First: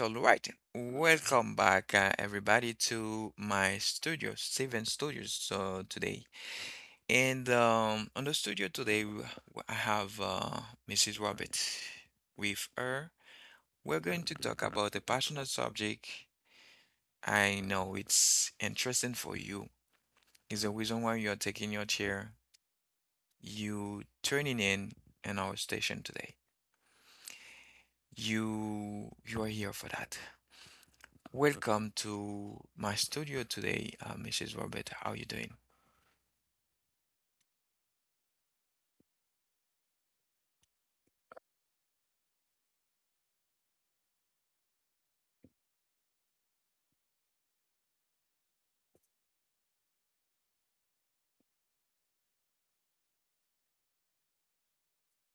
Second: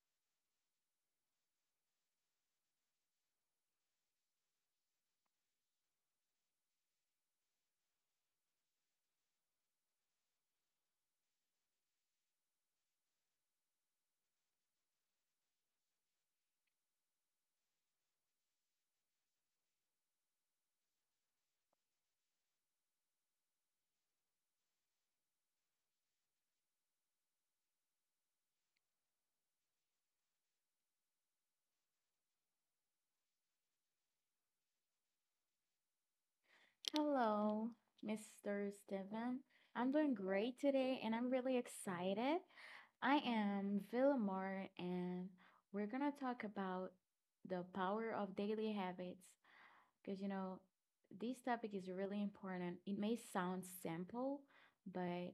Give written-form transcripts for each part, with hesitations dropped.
all right. Welcome back, everybody, to my studio, Steven Studios, so today. And on the studio today, I have Mrs. Robert. With her, we're going to talk about a passionate subject. I know it's interesting for you. It's the reason why you're taking your chair, you turning in our station today. You are here for that. Welcome to my studio today, Mrs. Robert. How are you doing? Hello, Mr. Steven. I'm doing great today and I'm really excited. I am Villamor and we're gonna talk about the power of daily habits because this topic is really important. It may sound simple, but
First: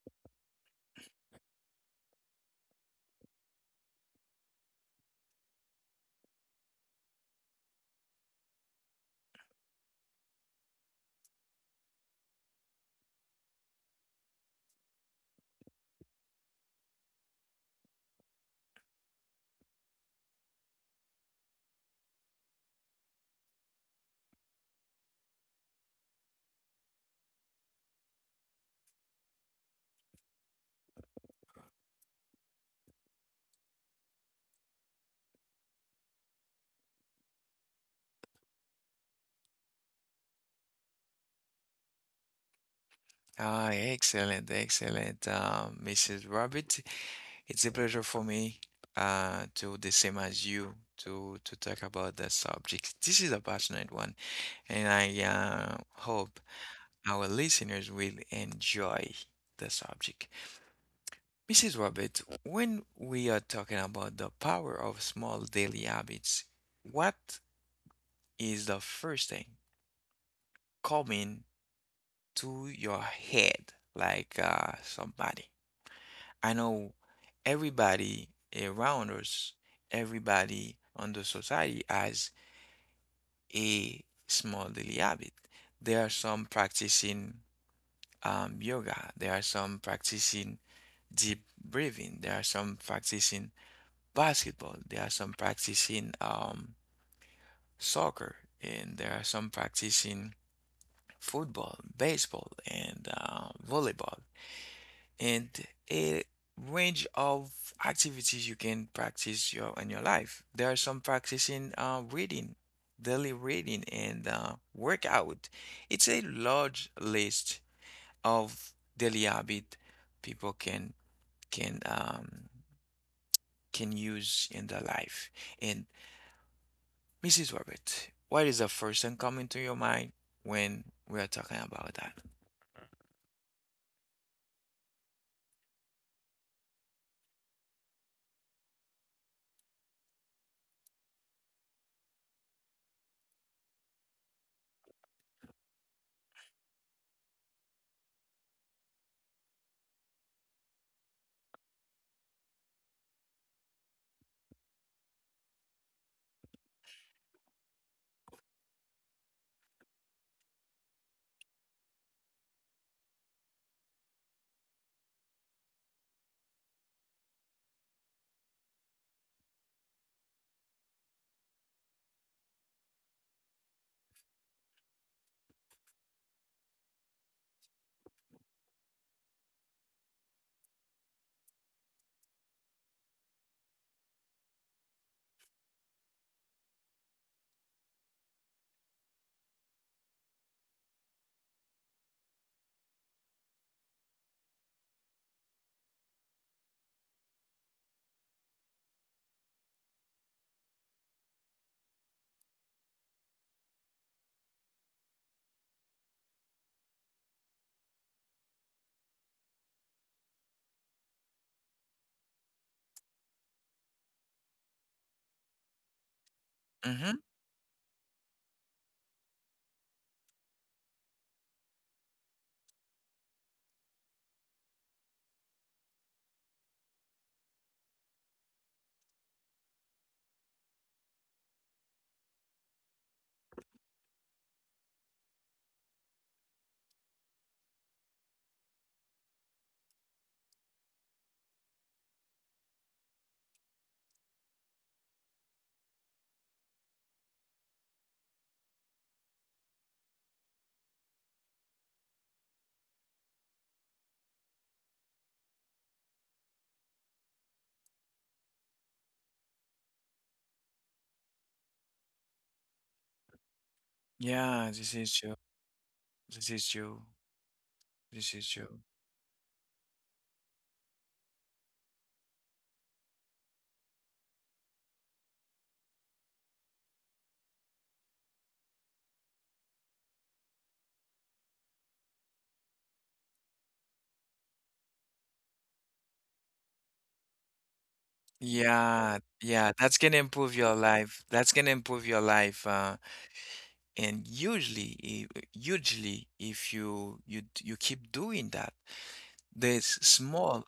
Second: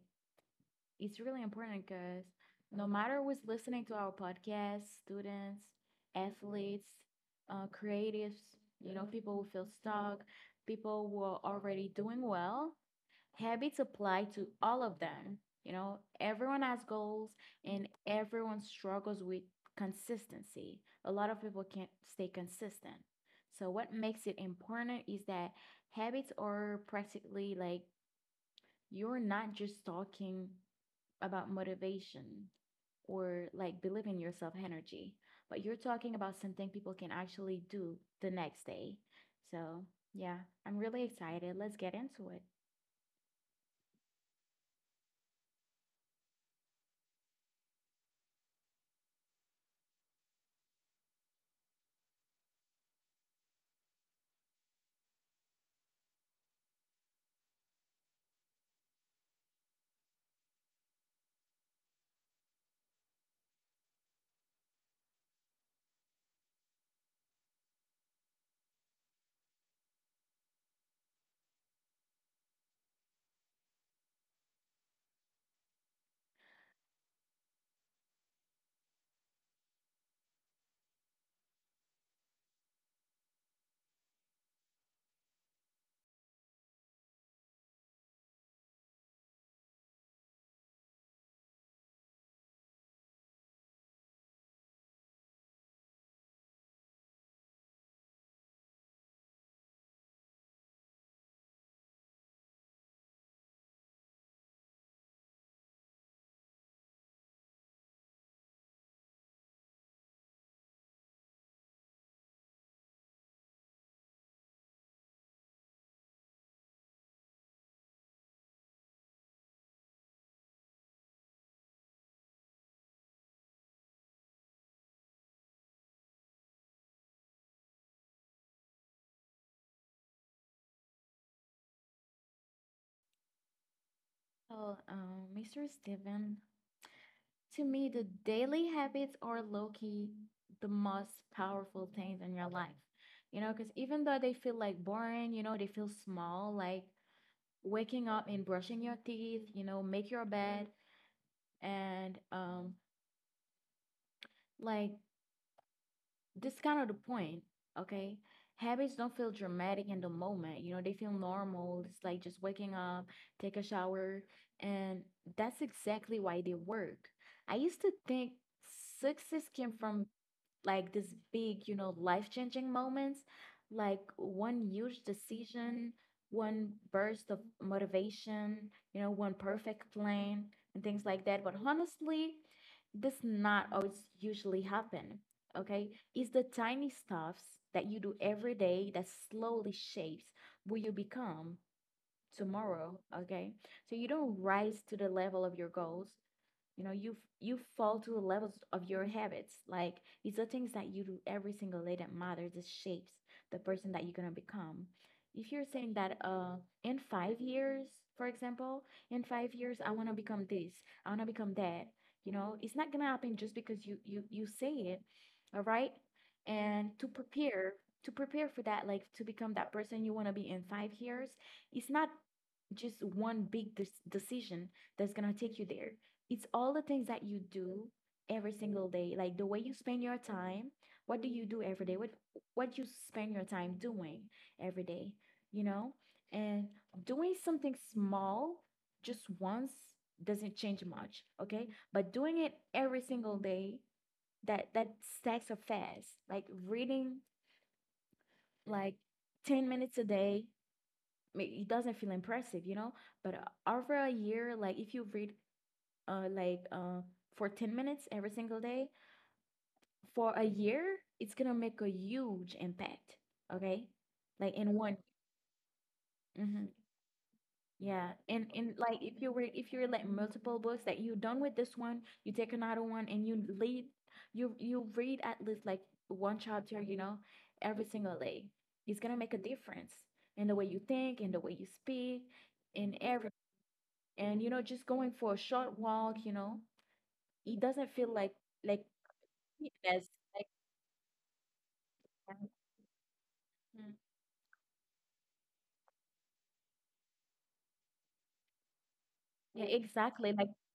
it's really important because no matter who's listening to our podcast, students, athletes, creatives, people who feel stuck, people who are already doing well, habits apply to all of them. Everyone has goals and everyone struggles with consistency. A lot of people can't stay consistent. So, what makes it important is that habits are practically like you're not just talking about motivation or like believe in yourself energy, but you're talking about something people can actually do the next day. So, yeah, I'm really excited. Let's get into it. Ah, excellent, excellent, Mrs. Robert. It's a pleasure for me to the same as you to talk about the subject. This is a passionate one. And I hope our listeners will enjoy the subject. Mrs. Robert, when we are talking about the power of small daily habits, what is the first thing coming to your head? Like somebody, I know everybody around us, everybody on the society has a small daily habit. There are some practicing. Yoga. There are some practicing deep breathing. There are some practicing basketball. There are some practicing soccer. And there are some practicing football, baseball, and volleyball. And a range of activities you can practice your in your life. There are some practicing reading, daily reading, and workout. It's a large list of daily habit people can um, can use in their life. And Mrs. Robert, what is the first thing coming to your mind when we are talking about that? Well, Mr. Steven, to me, the daily habits are low key the most powerful things in your life. Because even though they feel like boring, they feel small, like waking up and brushing your teeth, make your bed and like this kind of the point, okay? Habits don't feel dramatic in the moment. They feel normal. It's like just waking up, take a shower, and that's exactly why they work. I used to think success came from like this big, life-changing moments, like one huge decision, one burst of motivation, one perfect plan and things like that. But honestly, this not always usually happen. Okay, it's the tiny stuffs that you do every day that slowly shapes who you become tomorrow. Okay, so you don't rise to the level of your goals, you know you you fall to the levels of your habits. Like these are things that you do every single day that matters. It shapes the person that you're going to become. If you're saying that in 5 years, for example, in 5 years I want to become this, I want to become that, you know it's not going to happen just because you say it, all right. And to Mm-hmm. prepare for that, like to become that person you want to be in 5 years, it's not just one big decision that's going to take you there. It's all the things that you do every single day, like the way you spend your time. What do you do every day? What you spend your time doing every day, you know? And doing something small just once doesn't change much, okay? But doing it every single day, that stacks up fast. Like reading like 10 minutes a day, it doesn't feel impressive, you know? But over a year, like if you read like for 10 minutes every single day for a year, it's gonna make a huge impact. Okay, like in Yeah, one. this is true. This Mm-hmm. is true. Yeah, and This is and true. like if you were like multiple books that you done with this one, you take another one and you read at least like one chapter, every single day. It's gonna make a difference in the way you think, in the way you speak, in every and you know just going for a short walk, it doesn't feel like like Yeah, yeah, yes, that's gonna like, improve your life. That's gonna improve your um, life. Mm, And usually, if you you keep doing that, yeah, this exactly. Like, small,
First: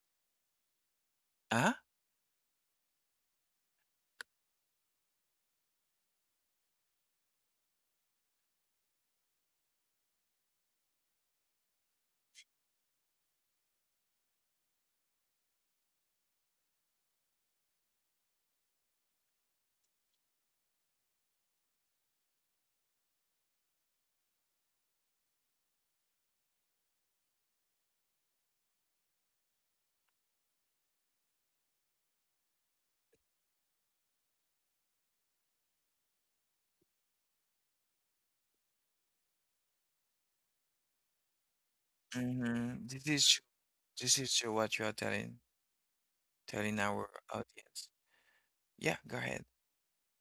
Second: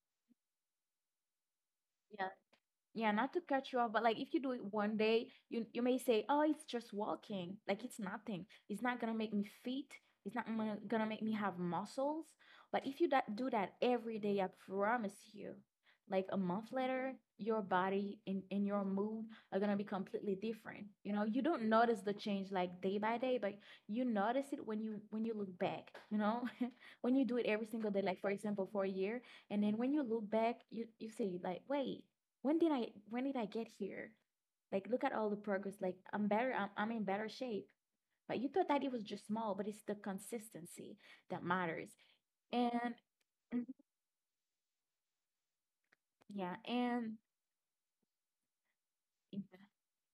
huh? yeah, yeah, not to cut you off, but like if you do it one day, you may say, "Oh, it's just walking. Like it's nothing. It's not gonna make me fit. It's not gonna make me have muscles." But if you that do that every day, I promise you, like a month later, your body and your mood are gonna be completely different. You don't notice the change like day by day, but you notice it when you look back, when you do it every single day, like for example, for a year, and then when you look back, you say like, "Wait." When did I get here? Like look at all the progress. Like I'm better. I'm in better shape. But you thought that it was just small, but it's the consistency that matters. And Hmm. This is true. mm-hmm, This is true what you are telling yeah, telling our and audience. Yeah, go ahead. yeah,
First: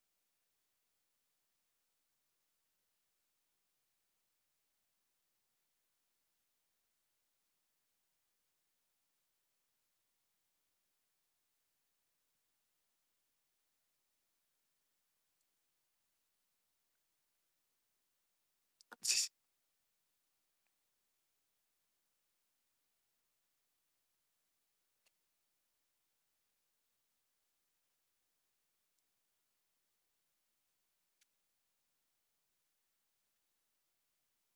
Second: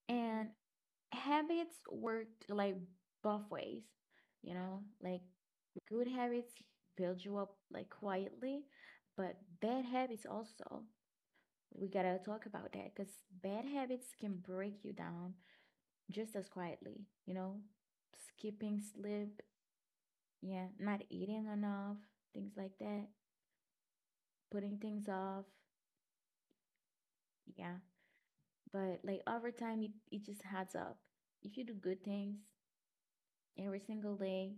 and habits work like both ways. Like good habits build you up like quietly, but bad habits also. We gotta talk about that because bad habits can break you down just as quietly, you know, skipping sleep, yeah, not eating enough, things like that, putting things off, yeah. But like over time, it just adds up. If you do good things every single day,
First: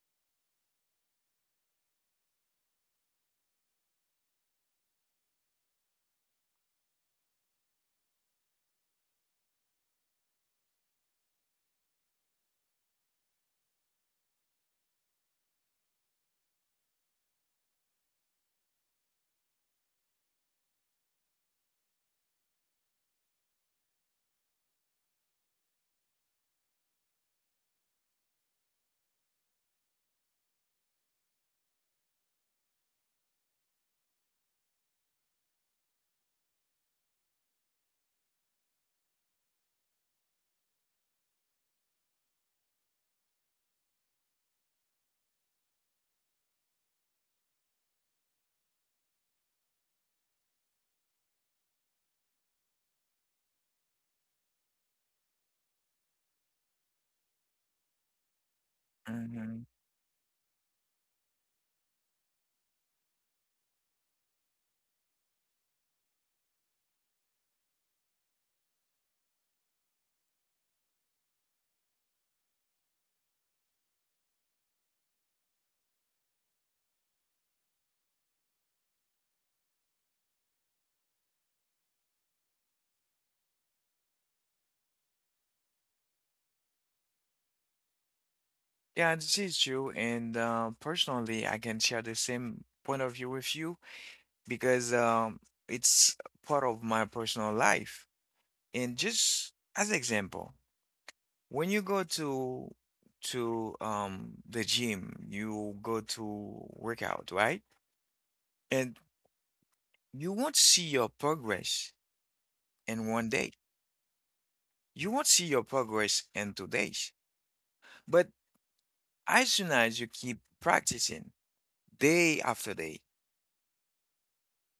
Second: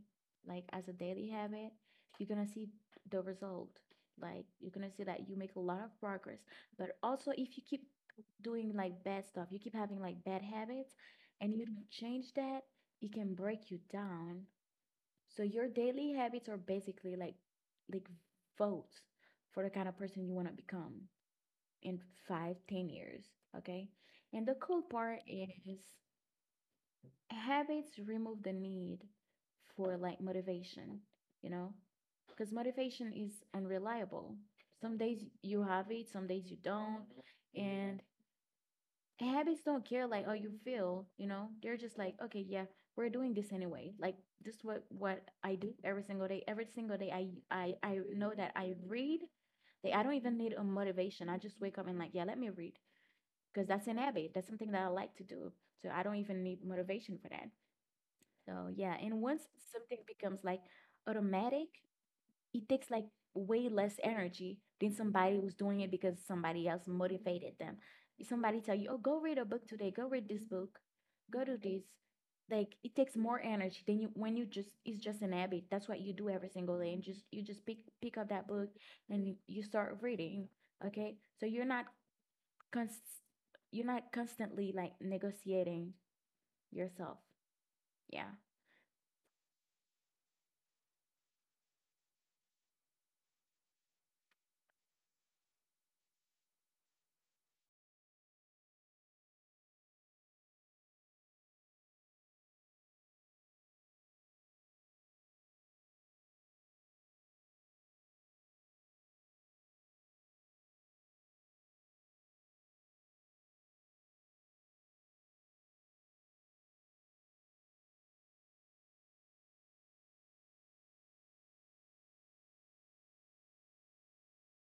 like as a daily habit, you're gonna see the result. Like you're gonna see that you make a lot of progress. But also, if you keep doing like bad stuff, you keep having like bad habits, and you don't change that, it can break you down. So your daily habits are basically like like votes for the kind of person you want to become in 5, 10 years. Okay. And the cool part is habits remove the need for like motivation, you know, because motivation is unreliable. Some days you have it, some days you don't. And habits don't care, like, oh, you feel, they're just like, okay, yeah, we're doing this anyway. Like this is what I do every single day, every single day. I know that I read. They, I don't even need a motivation. I just wake up and like, yeah, let me read, because that's an habit, that's something that I like to do, so I don't even need motivation for that. So yeah, and once Hmm. something becomes like automatic, it takes like way less energy than somebody who's doing it because somebody else motivated them. If somebody tell you, "Oh, go read a book today. Go read this book. Go do this." Like it takes more energy than you when you just it's just an habit. That's what you do every single day, and just you just pick up that book and you start reading. Okay, so you're not const- you're not constantly like negotiating yourself. Yeah, Yeah, this is true. And personally, I can share the same point of view with you because it's part of my personal life. And just as example, when you go to the gym, you go to workout, right? And you won't see your progress in 1 day. You won't see your progress in 2 days. But as soon as you keep practicing day after day,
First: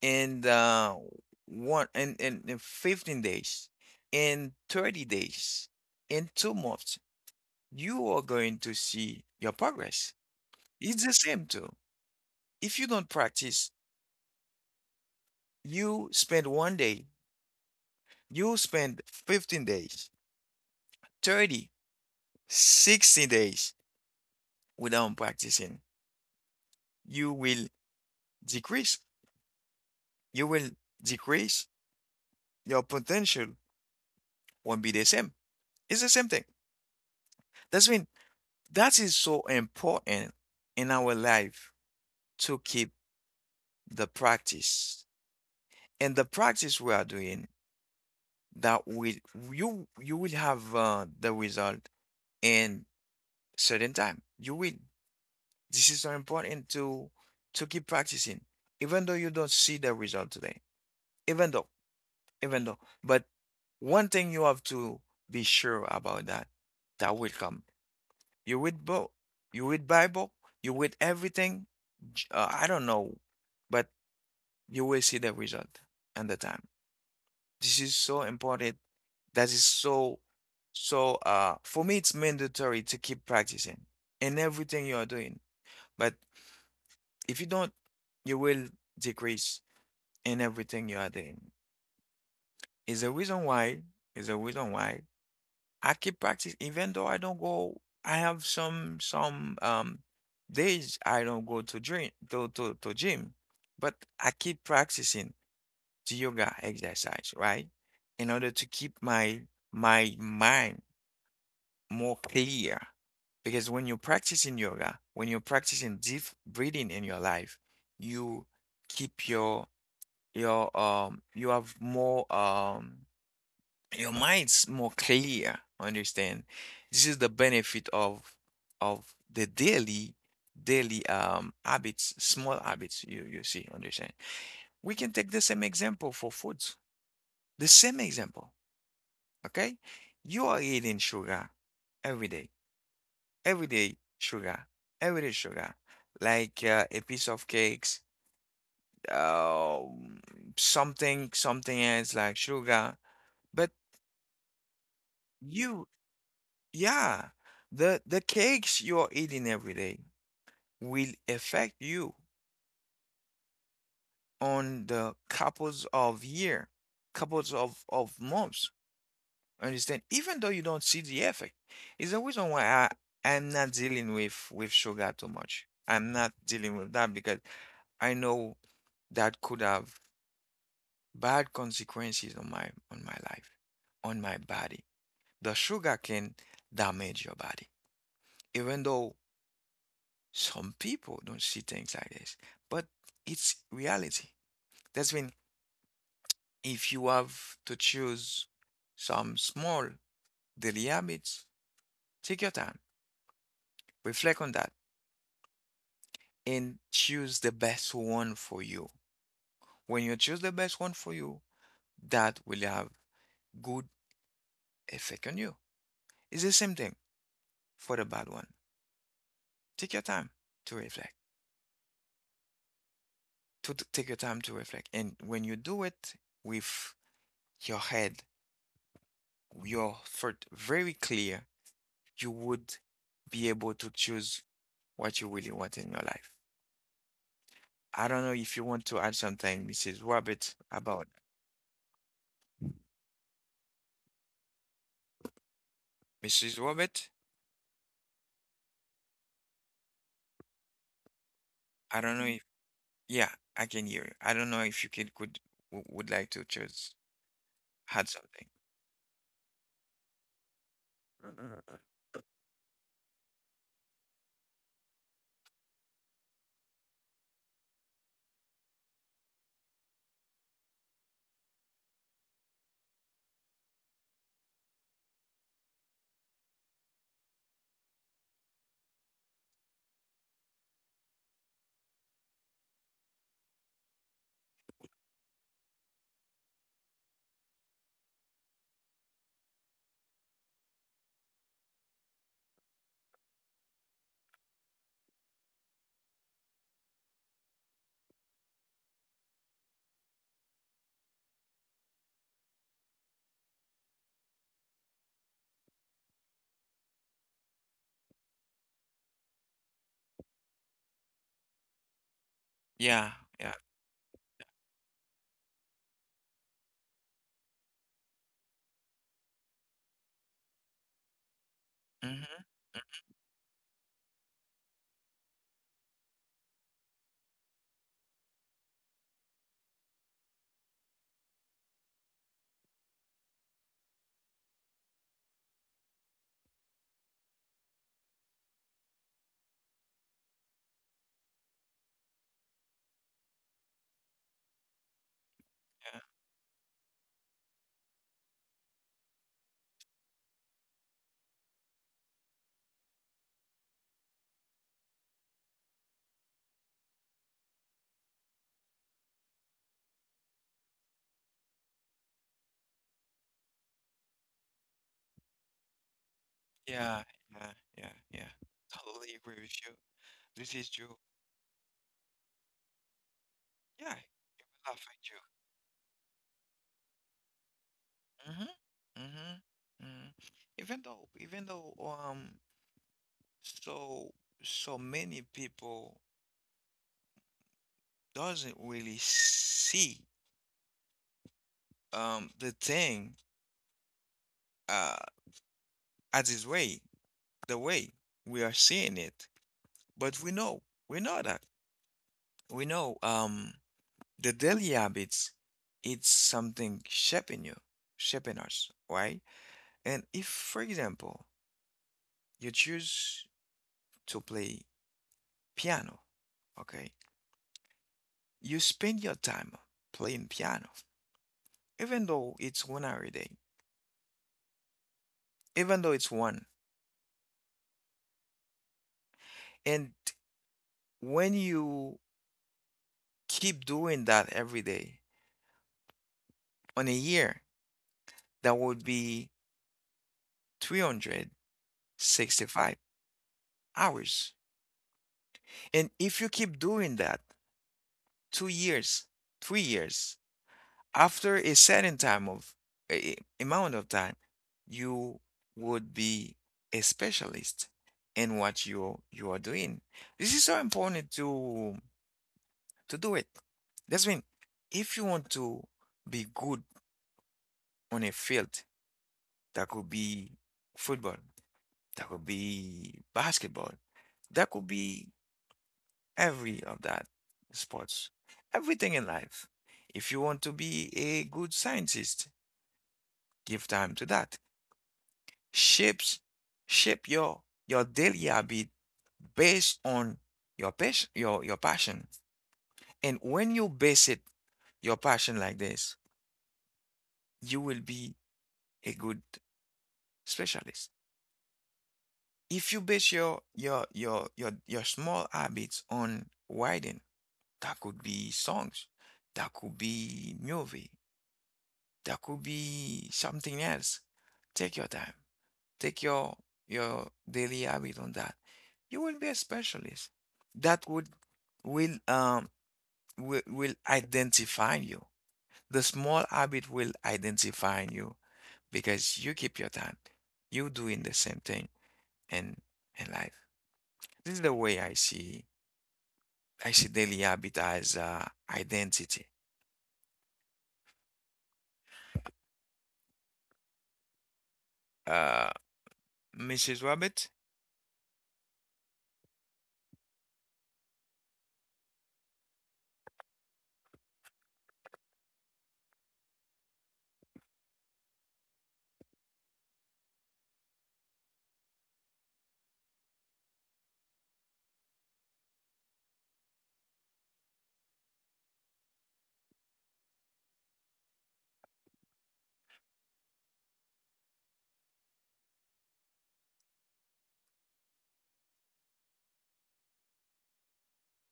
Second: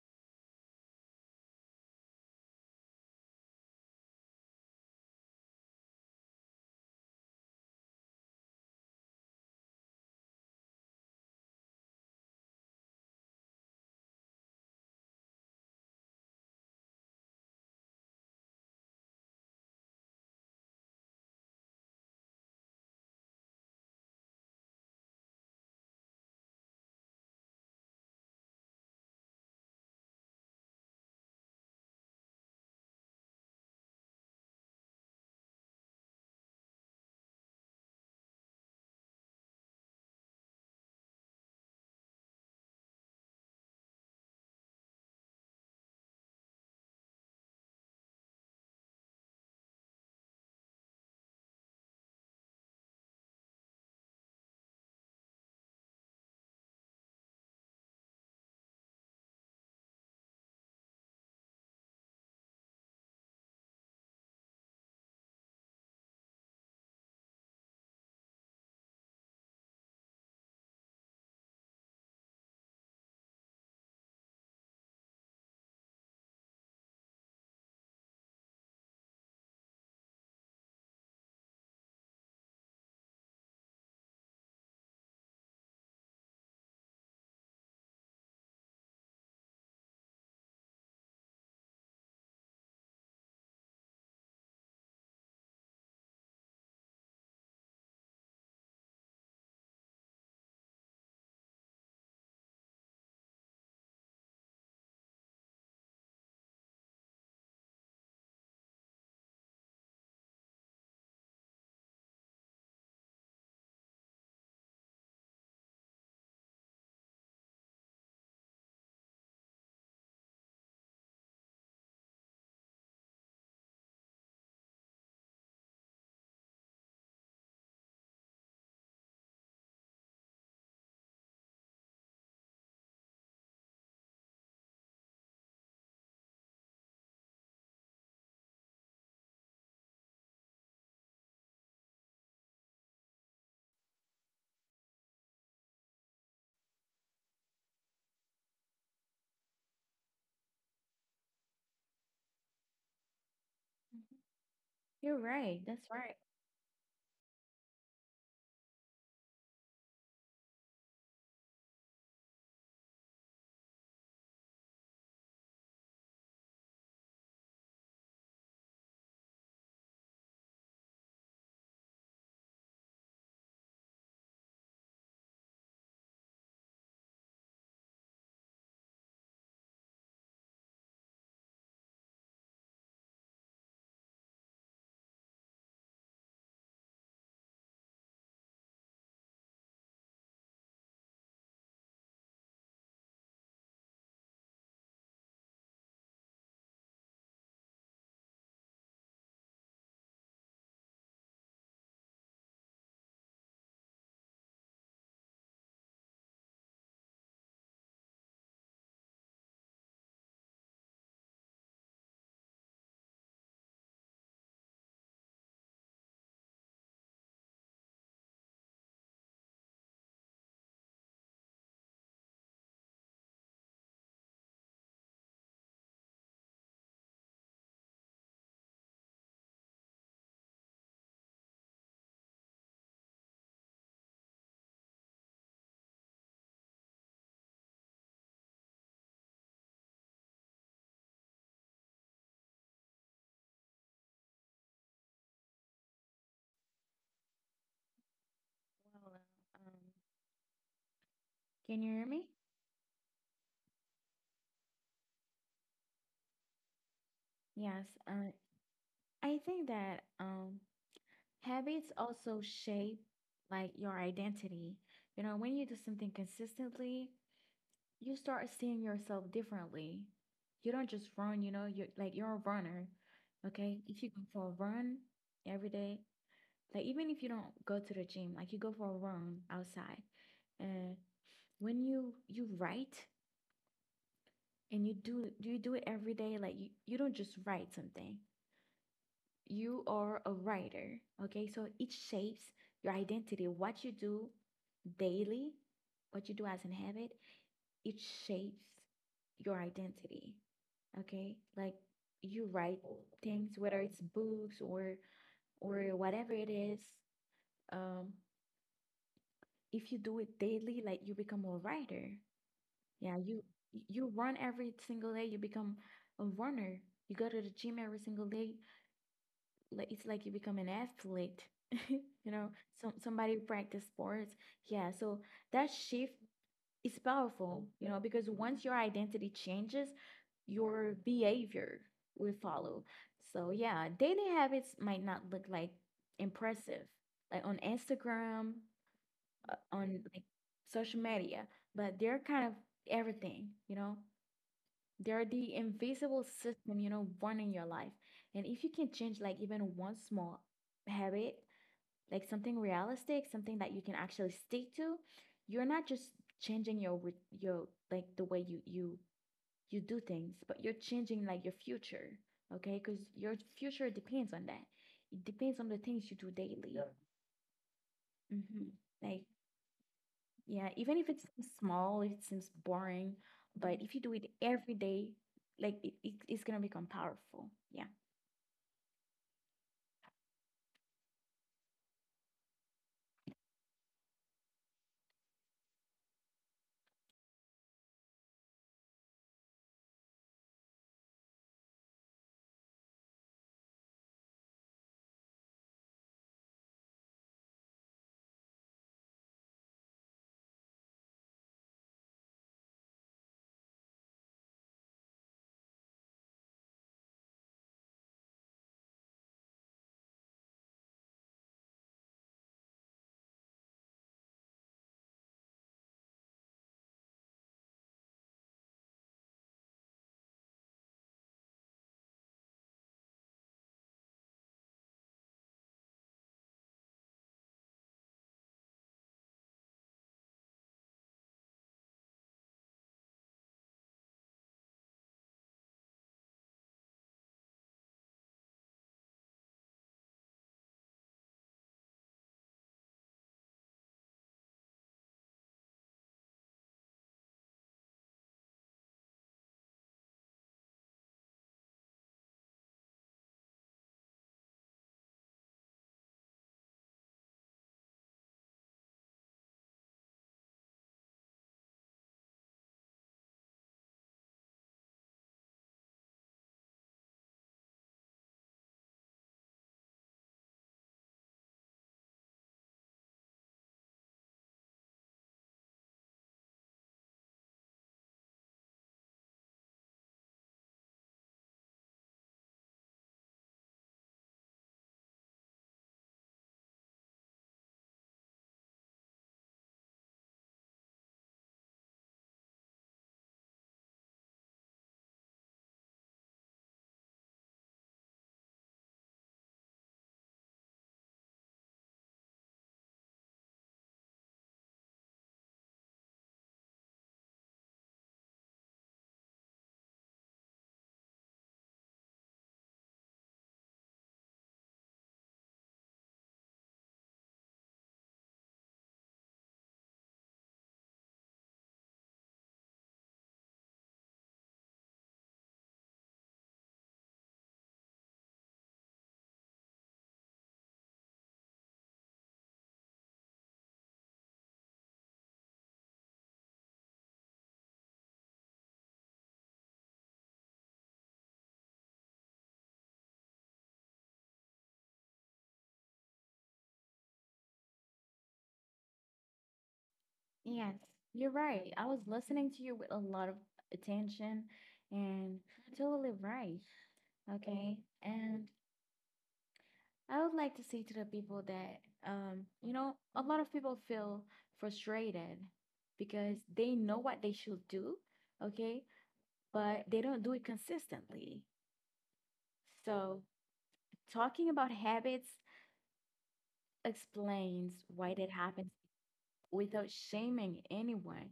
and one and 15 days, in 30 days, in 2 months, you are going to see your progress. It's the same too. If you don't practice, you spend 1 day, you spend 15 days, 30, 60 days without practicing. You will decrease. You will decrease. Your potential won't be the same. It's the same thing. That's mean that is so important in our life to keep the practice. And the practice we are doing, that will you will have the result in certain time. You will. This is so important to keep practicing, even though you don't see the result today. Even though, even though, but one thing you have to be sure about that, that will come. You read book, you read Bible, you read everything. I don't know, but you will see the result and the time. This is so important. That is so so. For me, it's mandatory to keep practicing in everything you are doing. But if you don't, you will decrease in everything you are doing. Is the reason why, is the reason why I keep practice even though I don't go, I have some days I don't go to drink to gym, but I keep practicing the yoga exercise, right? In order to keep my my mind more clear. Because when you're practicing yoga, when you're practicing deep breathing in your life, you keep your your you have more your mind's more clear, understand? This is the benefit of the daily habits, small habits, you see, understand? We can take the same example for foods, the same example. Okay, you are eating sugar every day, every day sugar, every day sugar, like a piece of cakes, um something, something else like sugar, but you're right. That's you, right. yeah, the cakes you are eating every day will affect you on the couples of year, couples of months. Understand? Even though you don't see the effect, is the reason why I I'm not dealing with sugar too much. I'm not dealing with that because I know that could have bad consequences on my life, on my body. The sugar can damage your body, even though some people don't see things like this, but it's reality. That's when if you have to choose some small daily habits, take your time, reflect on that, and choose the best one for you. When you choose the best one for you, that will have good effect on you. It's the same thing for the bad one. Take your time to reflect. To t- take your time to reflect, and when you do it with your head, your thought very clear, you would be able to choose what you really want in your life. I don't know if you want to add something, Mrs. Robert, about Mrs. Robert. Well, can you I hear don't me? know if, yeah, I can hear you. I don't know if you could would like to choose Yes. add something. I think that habits also shape like your identity. When you do something consistently, you start seeing yourself differently. You don't just run, you're like you're a runner. Okay. If you go for a run every day, like even if you don't go to the gym, like you go for a run outside. And when you write and you do it every day, like you don't just write something. You are a writer. Okay, so it shapes your identity. What you do daily, what you do as an habit, it shapes your identity. Okay, like you write things, whether it's books or whatever it is. Um, if you do it daily, like you become a writer. Yeah, Yeah, you yeah. you run every single day. You become a runner. You go to the gym every single day. Like it's like you become an athlete you know Hmm. Somebody who practice sports, yeah. So that shift is powerful, you know, because once your identity changes, your behavior will follow. So yeah, daily habits might not look like impressive like on Instagram, on like social media, but they're kind of everything. They're the invisible system, running your life. And if you can change like even one small habit, like something realistic, something that you can actually stick to, you're not just changing your your like the way you do things, but you're changing like your future, okay? Because your future depends on that. It depends on the things you do daily. Yeah. Yeah, yeah, yeah, yeah, yeah. Hmm. Totally Like agree with you. This yeah, is even true. if it seems small, if it seems boring, but Mhm. if Yeah, you do it I every love day, you. like it's gonna become powerful. Yeah. Mm-hmm. Mm-hmm. Mm-hmm. Even though, so so many people doesn't really see the thing uh as its way, the way we are seeing it. But we know that. We know the daily habits, it's something shaping you, shaping us, right? And if, for example, you choose to play piano, okay, you spend your time playing piano, even though it's 1 hour a day, even though it's one. And when you keep doing that every day on a year, that would be 365 hours. And if you keep doing that 2 years, 3 years, after a certain time of a, amount of time, you would be a specialist in what you are doing. This is so important to do it. That's mean if you want to be good on a field, that could be football. That could be basketball. That could be every of that sports. Everything in life. If you want to be a good scientist, give time to that. Shapes, shape your daily habit based on your passion, your passion. And when you base it, your passion like this, you will be a good specialist. If you base your your small habits on writing, that could be songs, that could be movie, that could be something else. Take your time. Take your daily habit on that. You will be a specialist. That would will um will identify you. The small habit will identify you because you keep your time. You doing the same thing in in life. This is the way I see daily habit as identity. Uh, Mrs. Rabbit, Yes, you're right. I was listening to you with a lot of attention, and you're totally right. Okay. And I would like to say to the people that, a lot of people feel frustrated because they know what they should do, okay, but they don't do it consistently. So, talking about habits explains why that happens without shaming anyone.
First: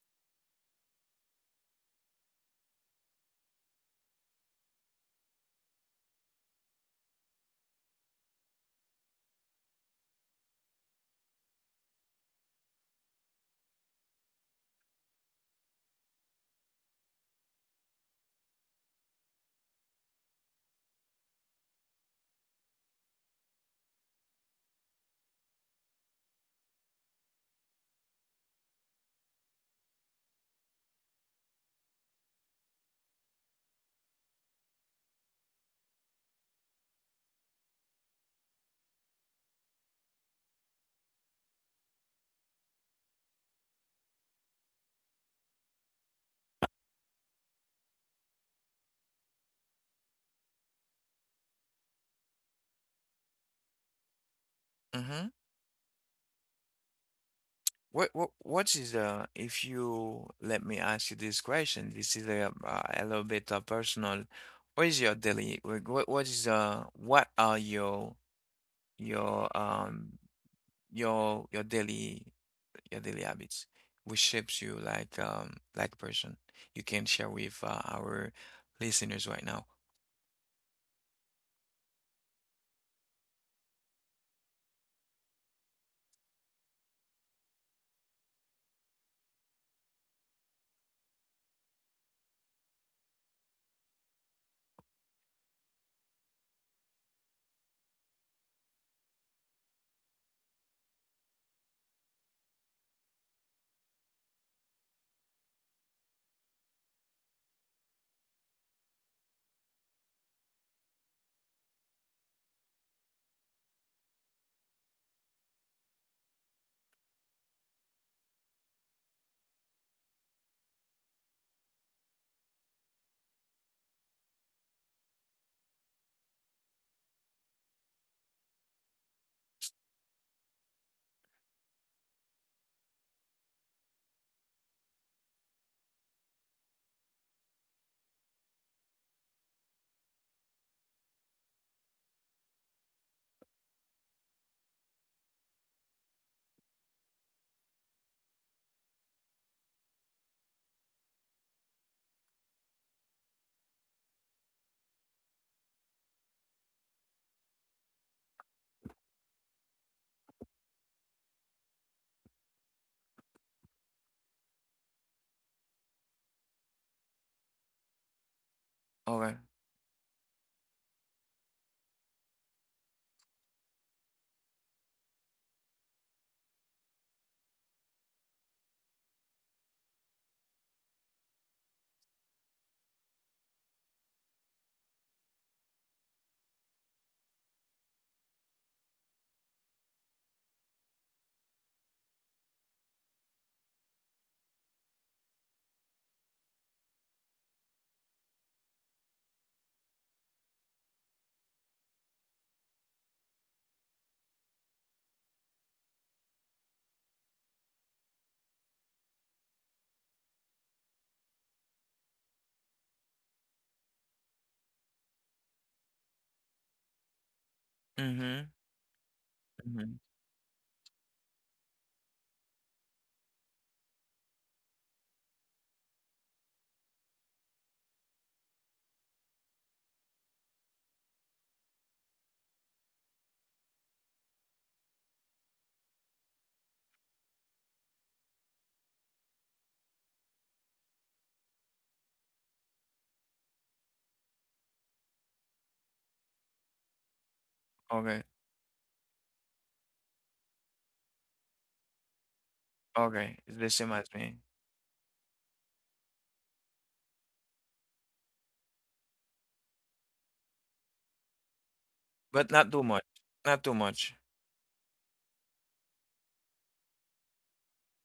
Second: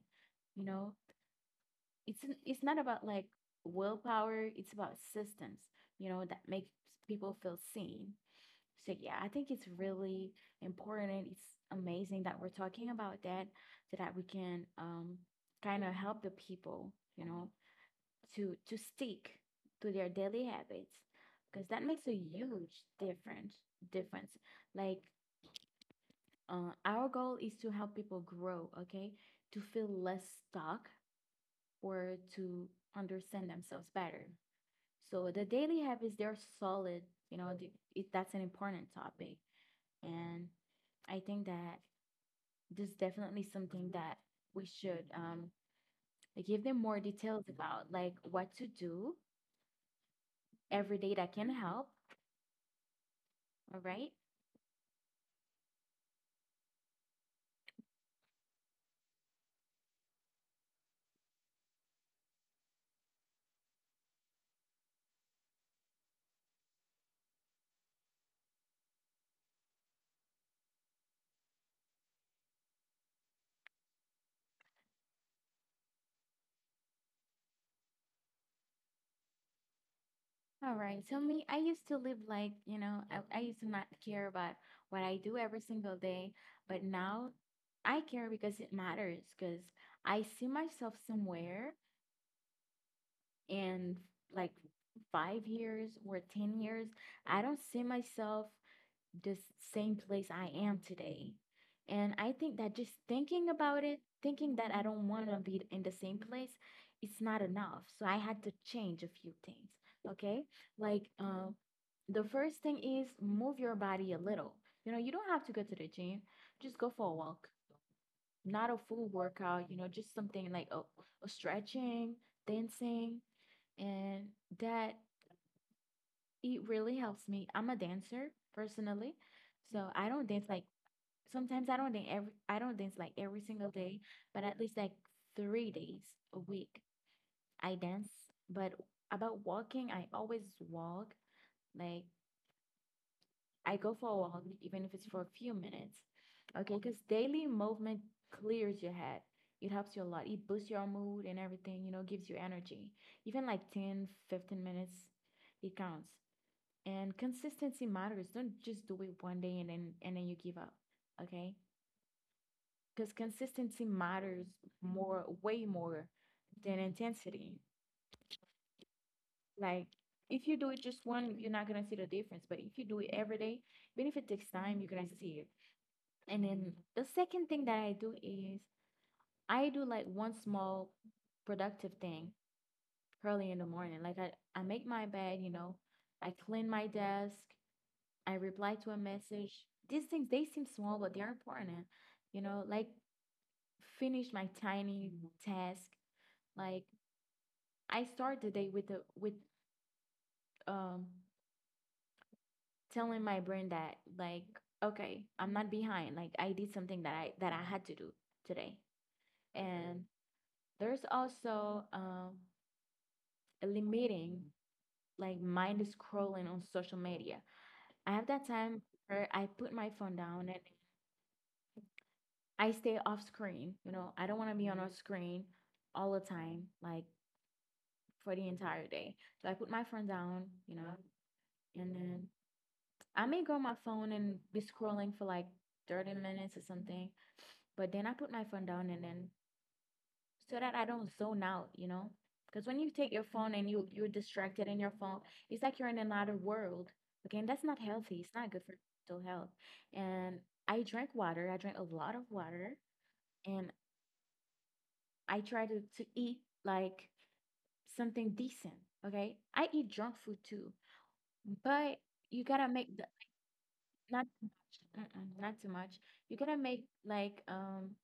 You know, it's not about like willpower, it's about systems, that make people feel seen. So yeah, I think it's really important. It's amazing that we're talking about that so that we can kind of help the people, to stick to their daily habits because that makes a huge difference like our goal is to help people grow, okay? To feel less stuck or to understand themselves better. So the daily habits, they're solid, that's an important topic. And I think that this is definitely something that we should give them more details about, like what to do every day that can help, all right? mm-hmm. What what is if you let me ask you this question, this is a little bit personal. What is your daily like, what is what are your your your your daily your daily habits which shapes you like person you can share with our listeners right now. All right. So me, I used to live like, I used to not care about what I do every single day, but now I care because it matters because I see myself somewhere in like 5 years or 10 years. I don't see myself the same place I am today. And I think that just thinking about it, thinking that I don't want to be in the same place, it's not enough. So I had to change a few things. Okay, like the first thing is move your body a little. You know, you don't have to go to the gym. Just go for a walk. Not a full workout, you know, just something like a stretching, dancing, and that it really helps me. I'm a dancer personally, so I don't dance like sometimes I don't dance like every single day, but at least like 3 days a week I dance. But about walking, I always walk like I go for a walk, even if it's for a few minutes. Okay, because daily movement clears your head. It helps you a lot. It boosts your mood and everything, you know, gives you energy. Even like 10, 15 minutes, it counts. And consistency matters. Don't just do it one day and then you give up. Okay? Because consistency matters more, way more than intensity. Okay. Like if you do it just one, you're not gonna see the difference. But if you do it every day, even if it takes time, you're gonna see it. And then the second thing that I do is I do like one small productive thing early in the morning. Like I make my bed, you know, I clean my desk, I reply to a message. These things they seem small, but they're important. You know, like finish my tiny task. Like I start the day with the with um telling my brain that like okay, I'm not behind. Like I did something that I had to do today. And there's also limiting like mind scrolling on social media. I have Mm-hmm. that time where I put my Mm-hmm. phone down and I stay off screen. You know, I don't want to be on a screen all the time, like for the entire day. So I put my phone down, you know, and then I may go on my phone and be scrolling for like 30 minutes or something. But then I put my phone down and then so that I don't zone out, you know? Because when you take your phone and you're distracted in your phone, it's like you're in another world. Okay, and that's not healthy. Okay. It's not good for mental health. And I drink water. I drink a lot of water, Okay, it's the and same as me, I try to eat like something decent. Okay, I eat junk food too, but you but gotta not too make much, the not too much. not too much. Mm-mm, not too much. You gotta make like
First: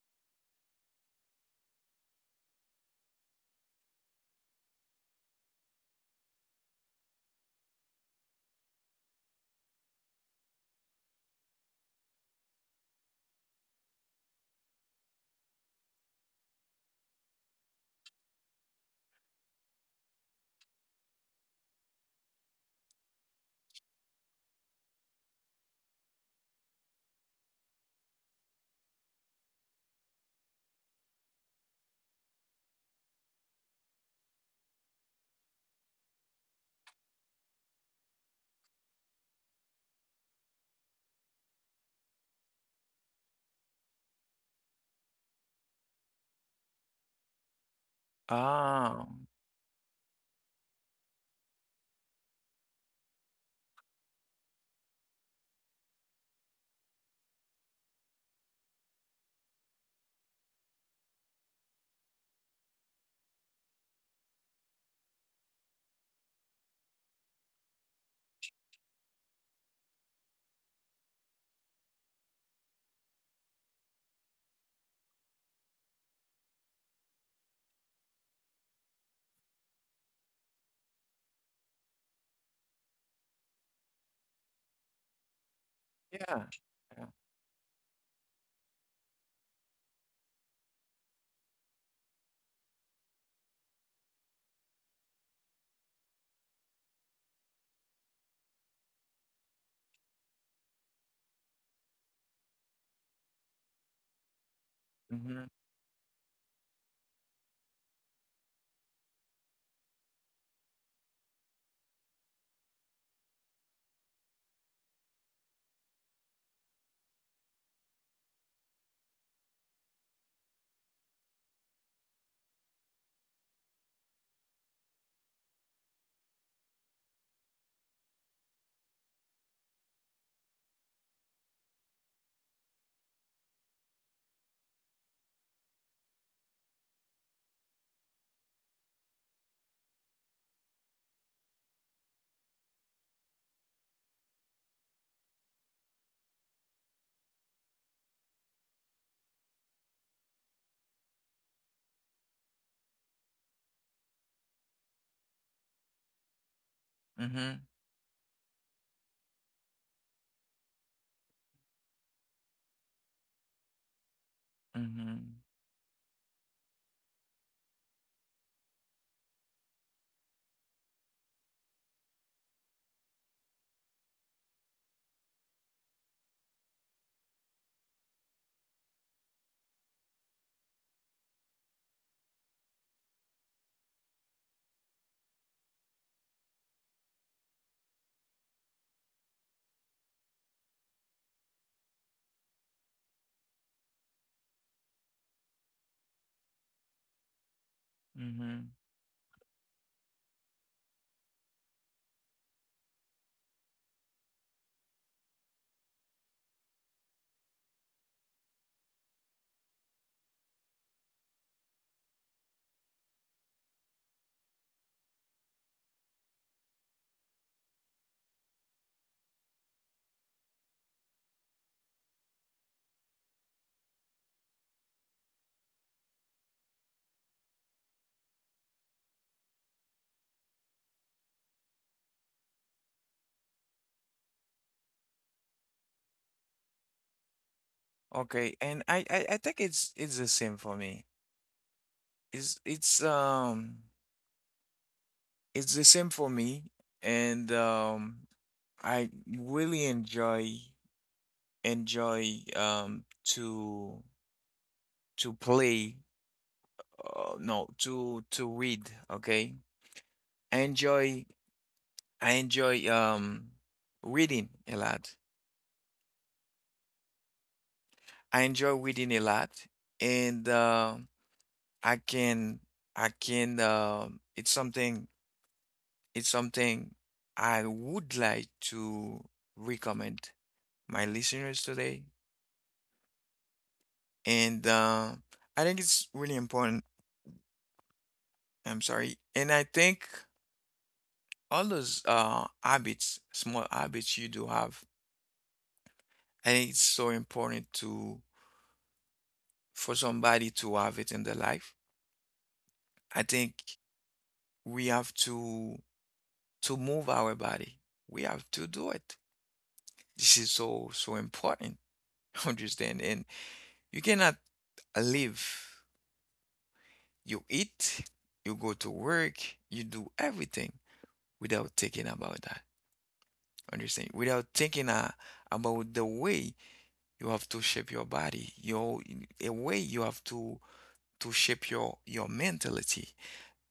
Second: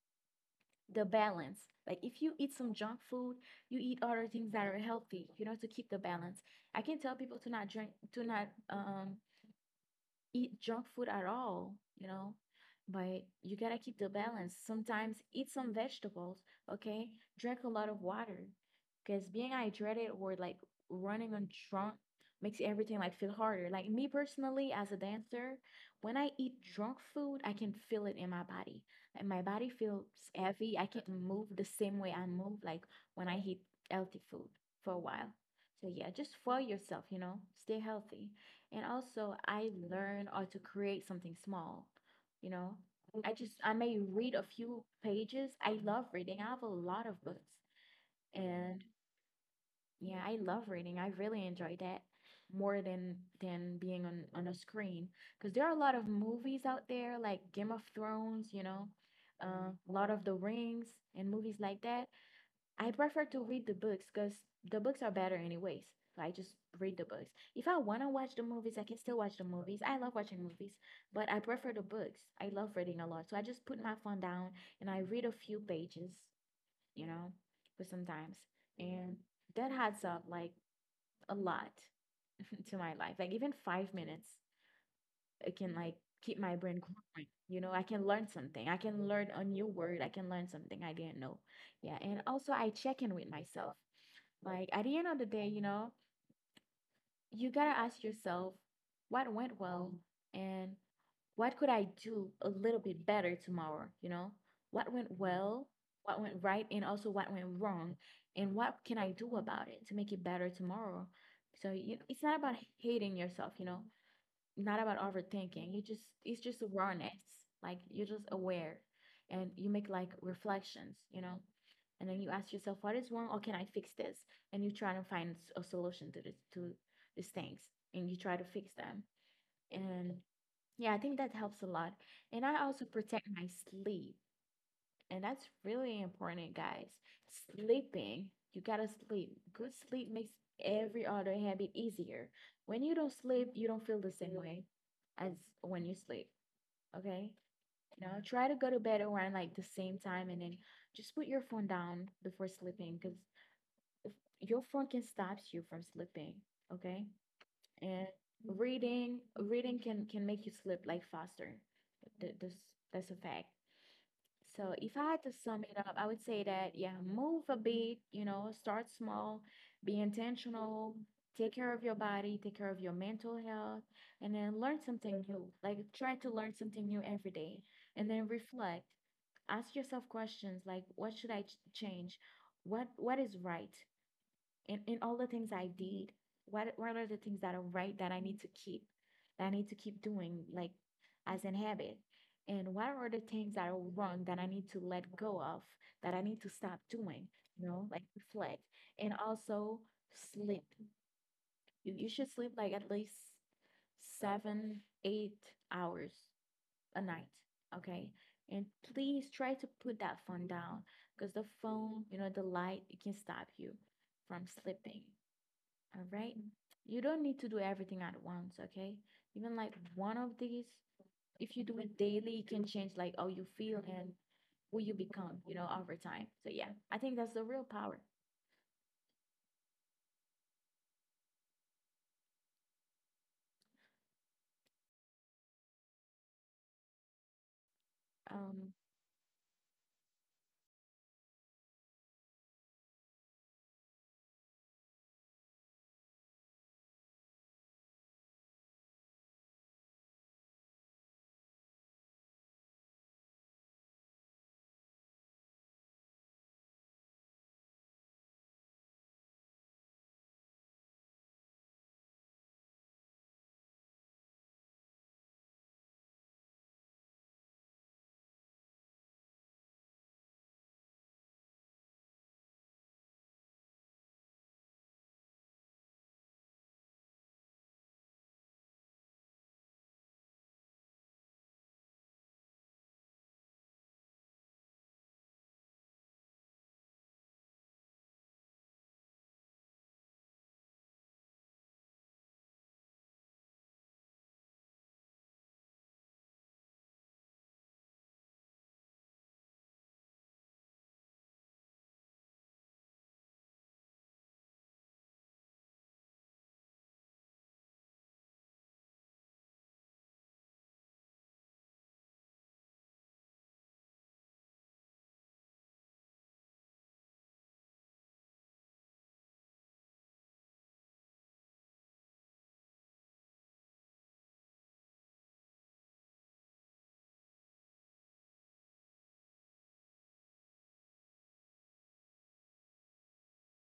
the balance. Like if you eat some junk food, you eat other things that are healthy, you know, to keep the balance. I can tell people to not drink, to not eat junk food at all, you know, but you gotta keep the balance. Sometimes eat some vegetables, okay? Drink a lot of water because being hydrated or like running on drunk makes everything like feel harder. Like me personally, as a dancer, when I eat drunk food, I can feel it in my body. Like my body feels heavy. I can't move the same way I move like when I eat healthy food for a while. So yeah, just for yourself, you know, stay healthy. And also, I learn how to create something small. You know, I may read a few pages. I love reading. I have a lot of books. And Ah, yeah, I love reading. I really enjoy that more than being on a screen because there are a lot of movies out there like Game of Thrones, you know, Lord of the Rings and movies like that. I prefer to read the books because the books are better anyways. So I just read the books. If I want to watch the movies, I can still watch the movies. I love watching movies, but I prefer the books. I love reading a lot. So I just put my phone down and I read a few pages, you know, for sometimes. And that adds up like a lot to my life. Like even 5 minutes, it can like keep yeah, my brain yeah. growing. You know, I can learn something. I can learn a new word. I can learn something I didn't know. Yeah. And also I check in with myself like at the end of the day, you know, you gotta ask yourself what went well and what could I do a little bit better tomorrow, you know? What went Mm-hmm, well, what went right, and also what went wrong, and what can I do about it to make it better tomorrow? So it's not about hating yourself, not about overthinking. You just it's just awareness. Like you're just aware and you make like reflections, you know. And then you ask yourself, what is wrong? Or can I fix this? And you try to find a solution to these things and you try to fix them. And yeah, I think that helps a lot. And I also protect my sleep. And that's really important, guys. Sleeping, you gotta sleep. Good sleep makes every other habit easier. When you don't sleep, you don't feel the same way as when you sleep, okay? You know, try to go to bed around like the same time and then just put your phone down before sleeping because your phone can stop you from sleeping, okay? mm-hmm, And reading can make you sleep like faster. Th- this, that's a fact. So if I mm-hmm, had to sum it up, I would say that yeah, move a bit, you know, start small, be intentional, take care of your body, take care of your mental health, and then learn something new. Like try to learn something new every day and then reflect. Ask yourself questions like what should I change? What is right? In all the things I did, what are the things that are right that I need to keep, that I need to keep doing, like as an habit? And what are the things that are wrong that I need to let go of, that I need to stop doing? You know, like reflect. mm-hmm. And also sleep. You should sleep like at least 7, 8 hours a night. Okay. And please try to put that phone down because the phone, you know, the light, it can stop you from sleeping. All right. You don't need to do everything at once, okay? Even like one of these, if you do it daily, you can change like how you feel and who you become, you know, over time. So yeah, I think that's the real power. Okay, Um, and I think it's the same for me. It's it's the same for me, and I really enjoy um to to play, no, to read. Okay, I enjoy. I enjoy reading a lot. I enjoy reading a lot, and I can it's something I would like to recommend my listeners today, and I think it's really important. I'm sorry, and I think all those habits, small habits you do have, I think it's so important to for somebody to have it in their life. I think we have to move our body. We have to do it. This is so so important. Understand? And you cannot live. You eat, you go to work, you do everything without thinking about that. Understand? Without thinking about the way you have to shape your body, your a way you have to shape your mentality,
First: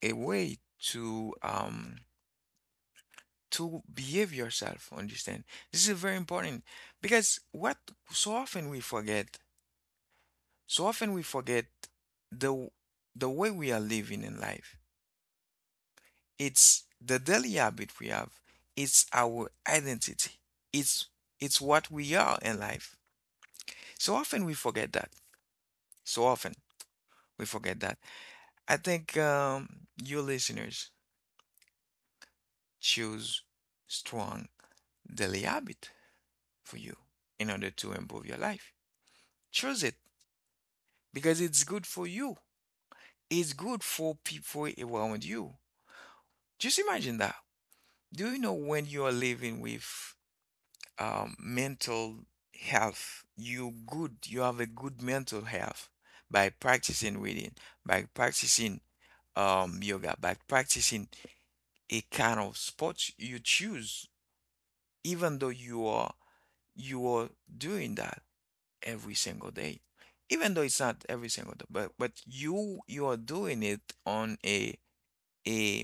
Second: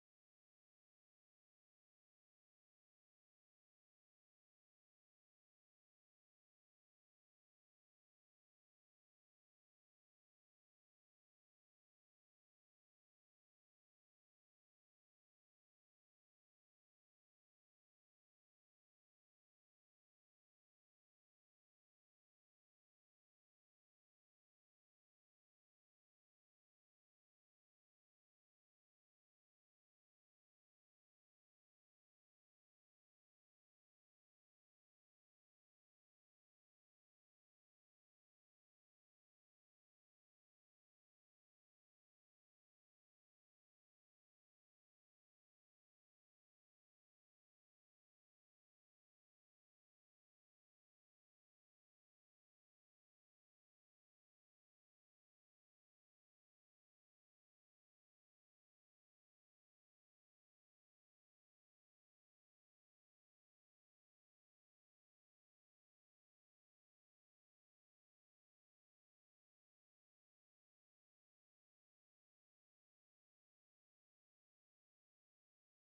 a way to behave yourself, understand? This is very important because what so often we forget, so often we forget the the way we are living in life. It's the daily habit we have. It's our identity. It's it's what we are in life. So often we forget that. So often we forget that. I think your listeners choose strong daily habit for you in order to improve your life. Choose it, because it's good for you. It's good for people around you. Just imagine that. Do you know, when you are living with mental health, you good, you have a good mental health by practicing reading, by practicing yoga, by practicing a kind of sports you choose, even though you are doing that every single day, even though it's not every single day, but but you are doing it on a eh,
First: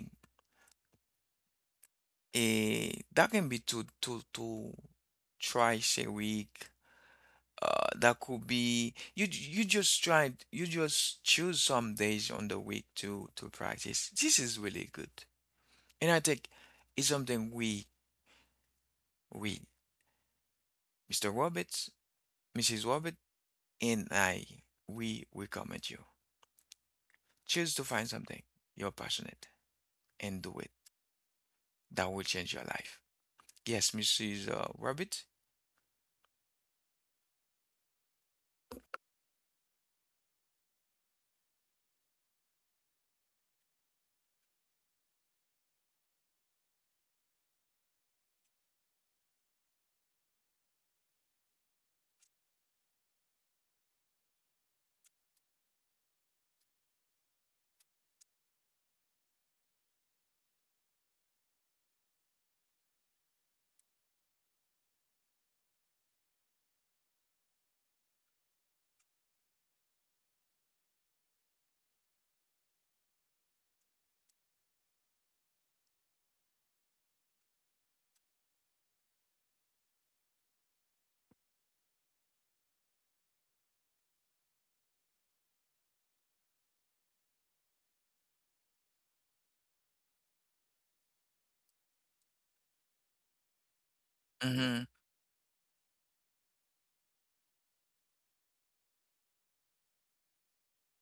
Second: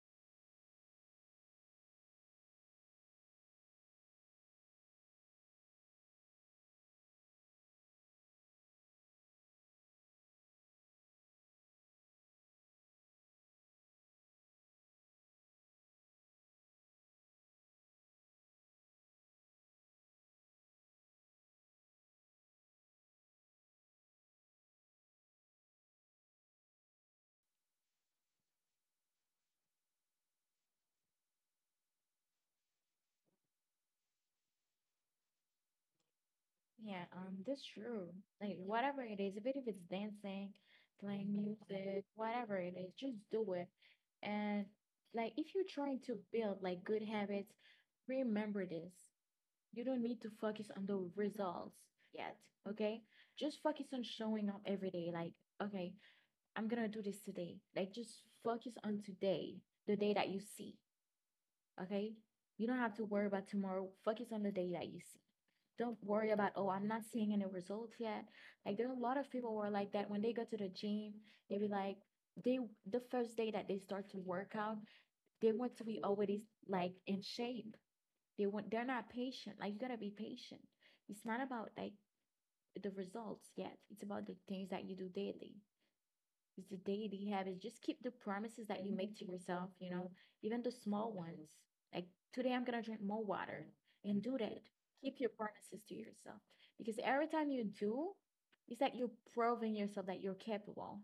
that can be to thrice a week. That could be you. You just try. You just choose some days on the week to practice. This is really good, and I think it's something we Mr. Roberts, Mrs. Robert, and I, we recommend you. Choose to find something you're passionate and do it. That will change your life. Yes, Mrs. Roberts. yeah, that's true. Like whatever it is, even if it's dancing, playing music, whatever it is, just do it. And like if you're trying to build like good habits, remember this. You don't need to focus on the results yet, okay? Just focus on showing up every day. Like, okay, I'm gonna do this today. Like, just focus on today, the day that you see, okay? You don't have to worry about tomorrow. Focus on the day that you see. Don't worry about, oh, I'm not seeing any results yet. Like, there are a lot of people who are like that. When they go to the gym, they be like, they the first day that they start to work out, they want to be already like in shape. they're not patient. Like you gotta be patient. It's not about like the results yet. It's about the things that you do daily. It's the daily habits. Just keep the promises that you make to yourself, you know, even the small ones. Like today I'm gonna drink more water and do that. Mm-hmm. Keep your promises to yourself. Because every time you do, it's like you're proving yourself that you're capable.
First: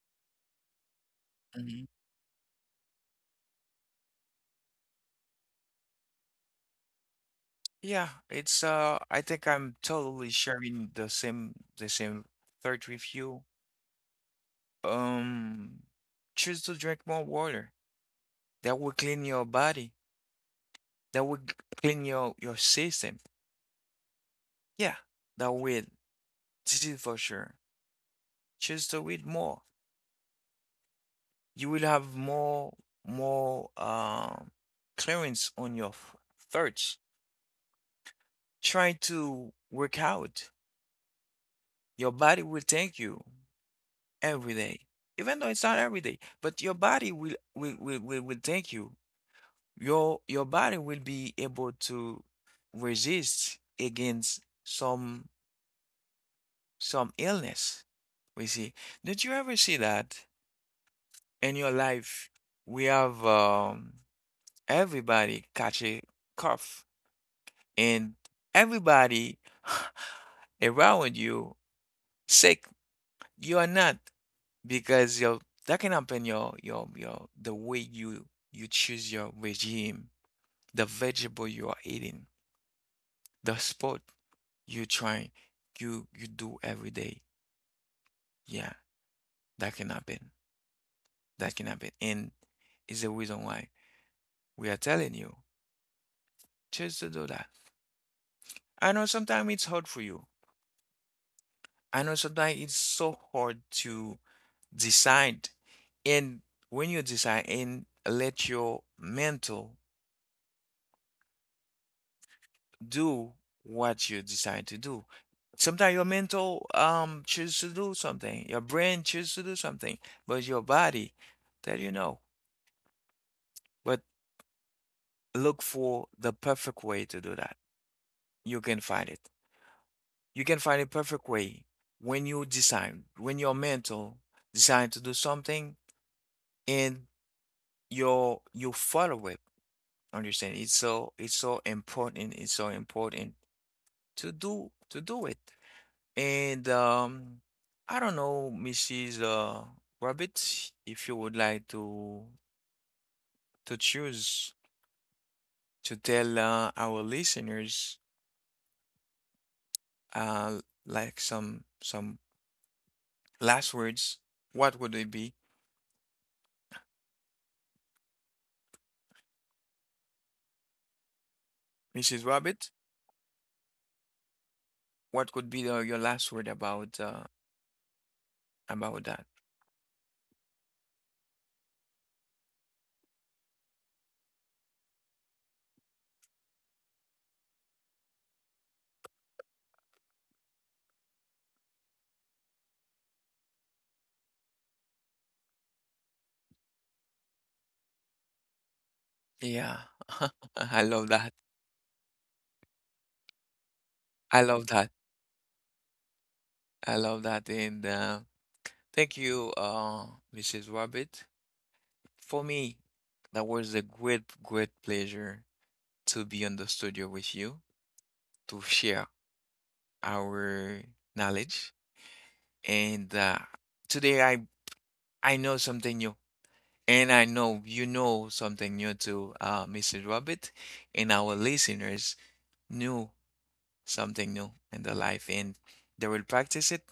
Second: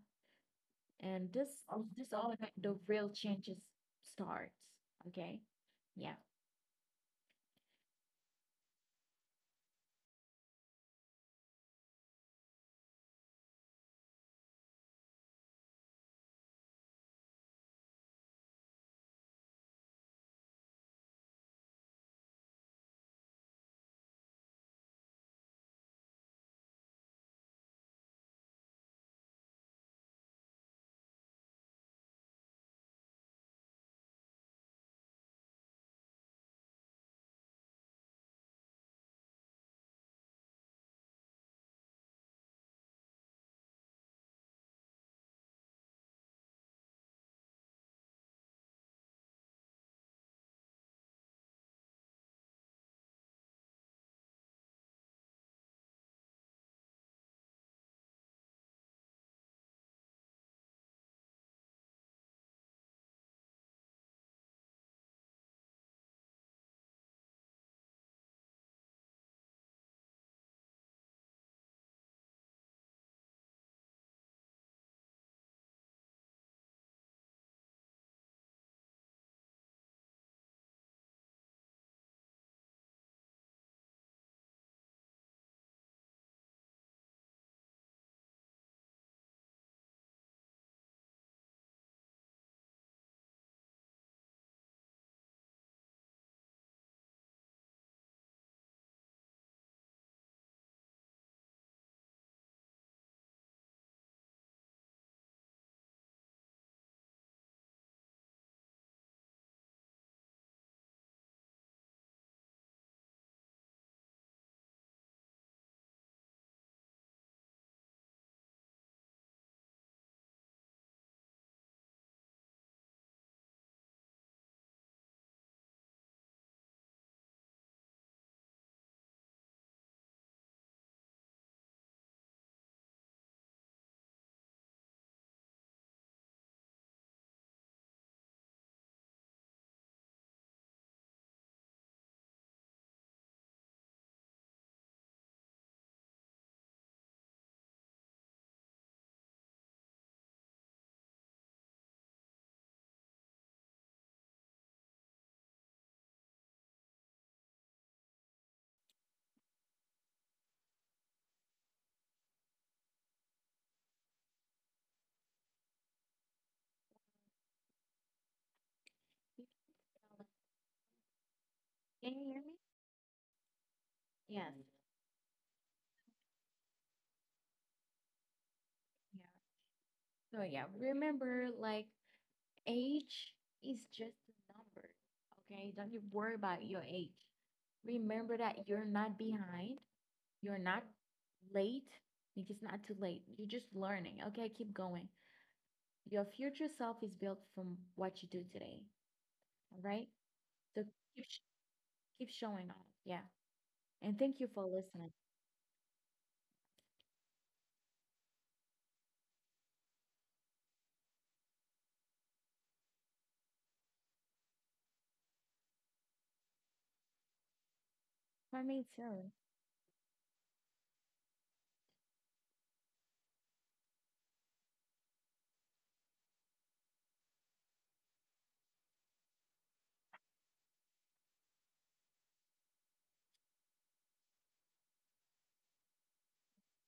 And this all like the real changes starts. Okay. Yeah. Yeah, it's I think I'm totally sharing the same third review. Um Choose to drink more water. That will clean your body. That will g- Clean your system. Yeah, that will. This is for sure. Choose to eat more. You will have more clearance on your thirst. Try to work out. Your body will thank you every day. Even though it's not every day, but your body will thank you. Your body will be able to resist against some illness. We see. Did you ever see that in your life? We have, everybody catch a cough, and everybody around you sick. You are not. Because yo That can happen. Your The way you, you choose your regime, the vegetable you are eating, the sport you try, you do every day, yeah, that can happen. That can happen, and is the reason why we are telling you just to do that. I know sometimes it's hard for you, I know sometimes it's so hard to decide, and when you decide and let your mental do what you decide to do. Sometimes your mental choose to do something, your brain choose to do something, but your body tell you no. But look for the perfect way to do that. You can find it. You can find a perfect way when you decide, when your mental decide to do something, and your, you follow it. Understand? It's so important. It's so important to do it. And I don't know, Mrs. Rabbit, if you would like to choose to tell our listeners, uh, like some last words, what would it be? Can you Mrs. hear me? Rabbit, Yes. what could be your last word about Yeah. that? So yeah, remember like age is just a number. Okay? Don't you worry about your age. Remember that you're not behind, you're not late. It is not too late. You're just learning. Okay, keep going. Your future self is built from what you do today. Yeah, All right? I So love keep that. sh- keep showing up. Yeah. And thank I you for love that. listening. I love that. And thank you, Mrs. Rabbit. For me, that was a great, great pleasure to be on the studio with you to For me share too. our knowledge. And today I know something new, and I know you know something new too, Mr. Robert, and our listeners knew something new in their life, and they will practice it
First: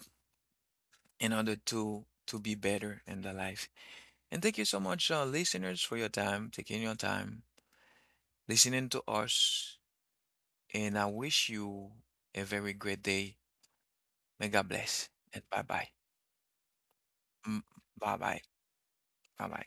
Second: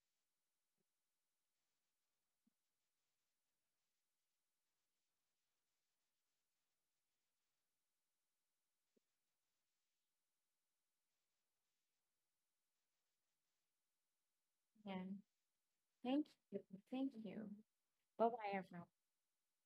in order to be better in their life. And thank you so much, listeners, for your time, taking your time, listening to us. And I wish you a very great day. May God bless Yeah. and bye bye. Thank you. Thank you. 嗯，拜 Bye 拜，bye everyone. 拜拜。